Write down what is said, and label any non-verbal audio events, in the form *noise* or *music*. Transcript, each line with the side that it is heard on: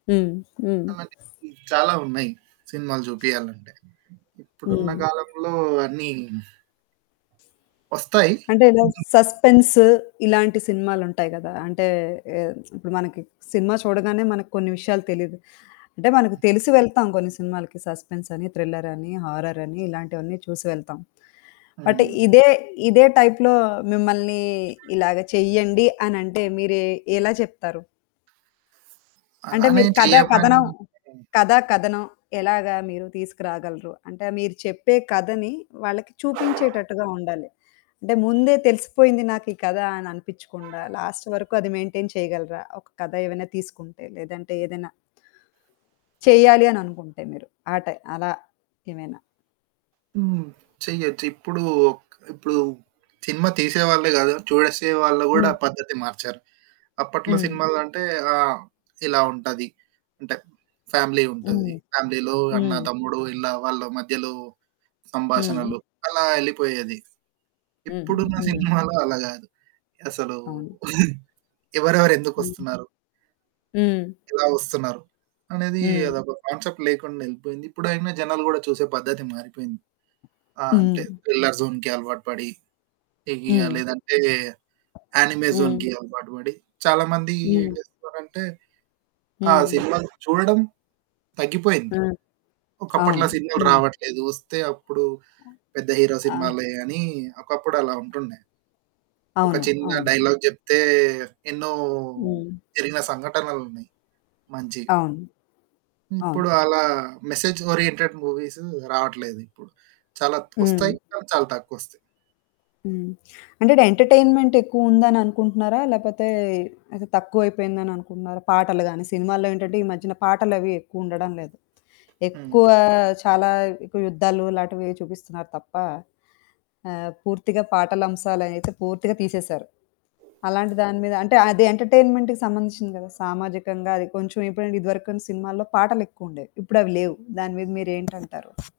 left: హ్మ్. హ్మ్.
right: చాలా మటికి చాలా ఉన్నాయి. సినిమాలు చూపియాలంటే. ఇప్పుడున్న
left: హ్మ్.
right: కాలంలో అన్నీ వస్తాయి.
left: అంటే ఇలా సస్పెన్స్ ఇలాంటి సినిమాలుంటాయి కదా! అంటే ఆహ్, ఇప్పుడు మనకి సినిమా చూడగానే మనకు కొన్ని విషయాలు తెలీదు. అంటే మనకు తెలిసి వెళ్తాం కొన్ని సినిమాలకి సస్పెన్సని, థ్రిల్లరని, హారరని, ఇలాంటివన్నీ చూసి వెళ్తాం. బట్
right: హ్మ్.
left: ఇదే ఇదే టైప్‌లో మిమ్మల్ని ఇలాగ చెయ్యండి అనంటే మీరు ఎ ఎలా చెప్తారు? అంటే
right: అలానే
left: మీరు కథా,
right: చెయ్యమ్మని
left: కథనం
right: హ్మ్.
left: కథా, కథనం ఎలాగా మీరు తీసుకురాగలరు? అంటే మీరు చెప్పే కథని వాళ్ళకి చూపించేటట్టుగా ఉండాలి. అంటే ముందే తెలిసిపోయింది నాకు ఈ కథ అని అనిపిచ్చకుండా, లాస్ట్ వరకు అది మెయిన్‌టైన్ చేయగలరా? ఒక కథ ఏమైనా తీసుకుంటే, లేదంటే ఏదైనా... చెయ్యాలి అని అనుకుంటే మీరు. ఆటై అలా ఏమేనాా?
right: హ్మ్. చెయ్యొచ్చు. ఇప్పుడు, ఒక్ ఇప్పుడు సినిమా తీసేవాళ్ళే కాదు. చూడసే వాళ్ళు కూడా
left: హ్మ్.
right: పద్ధతి మార్చారు. అప్పట్లో
left: హ్మ్.
right: సినిమాలంటే ఆహ్, ఇలా ఉంటది. అంటే ఫ్యామిలీ ఉంటది.
left: హ్మ్.
right: ఫ్యామిలీలో అన్న,
left: హ్మ్.
right: తమ్ముడు ఇలా వాళ్ళ మధ్యలో
left: హ్మ్.
right: సంభాషణలు అలా యెళ్లిపోయేది.
left: హ్మ్.
right: ఇప్పుడున్న
left: హ్మ్.
right: సినిమాలో అలా కాదు. అసలు
left: అవును.
right: *giggles* ఎవరెవరు
left: హ్మ్.
right: ఎందుకొస్తున్నారు?
left: హ్మ్.
right: ఎలా వస్తున్నారు అనేది
left: హ్మ్.
right: అదొక కాన్సెప్ట్ లేకుండా వెళ్లిపోయింది. ఇప్పుడైనా జనాలు కూడా చూసే పద్ధతి మారిపోయింది. ఆ! అంటే
left: హ్మ్.
right: థ్రిల్లర్ జోన్‌కి అలవాటు పడి, హెవిగా
left: హ్మ్.
right: లేదంటే యానిమే
left: హ్మ్.
right: జోన్‌కి అలవాటు పడి చాలామంది
left: హ్మ్.
right: ఏం చేస్తున్నారంటే ఆ!
left: హ్మ్.
right: సినిమా చూడడం తగ్గిపోయింది.
left: ఆ!
right: ఒకప్పట్లా
left: అవును.
right: సినిమాలు
left: హ్మ్.
right: రావట్లేదు. వస్తే అప్పుడు పెద్ద హీరో
left: ఆ!
right: సినిమాలే అని ఒకప్పుడలా ఉంటుండే. ఒక
left: అవును.
right: చిన్న
left: అవును. హ్మ్.
right: డైలాగ్ చెప్తే ఎన్నో
left: హ్మ్.
right: జరిగిన సంఘటనలున్నాయి మంచివి.
left: అవును. అవును.
right: ఇప్పుడు అలా మెసేజ్ ఓరియెంటెడ్ మూవీస్ రావట్లేదు ఇప్పుడు చాలా త్
left: హ్మ్.
right: వస్తాయి కాని చాలా తక్కువొస్తాయి.
left: హ్మ్. అంటే ఎంటర్‌టై‌న్‌మెంట్ ఎక్కువుందని అనుకుంటున్నారా? లేకపోతే అయితే తక్కువైపోయిందని అనుకుంటున్నారా? పాటలు గాని, సినిమాల్లో ఏంటంటే ఈ మధ్యన పాటలవి ఎక్కువుండడం లేదు.
right: హ్మ్.
left: ఎక్కువ, చాలా ఎక్కువ యుద్ధాలులాటివి చూపిస్తున్నారు తప్ప, ఆహ్, పూర్తిగా పాటల అంశాలైతే పూర్తిగా తీసేశారు. అలాంటి దాని మీద అంటే అది ఎంటర్‌టై‌న్‌మెంట్‌కి సంబంధించింది కదా! సామాజికంగా అది కొంచెం ఇప్పుడంటే ఇదివరకును సినిమాల్లో పాటలెక్కువుండేవి. ఇప్పుడవి లేవు. దాని మీద మీరేంటంటారు?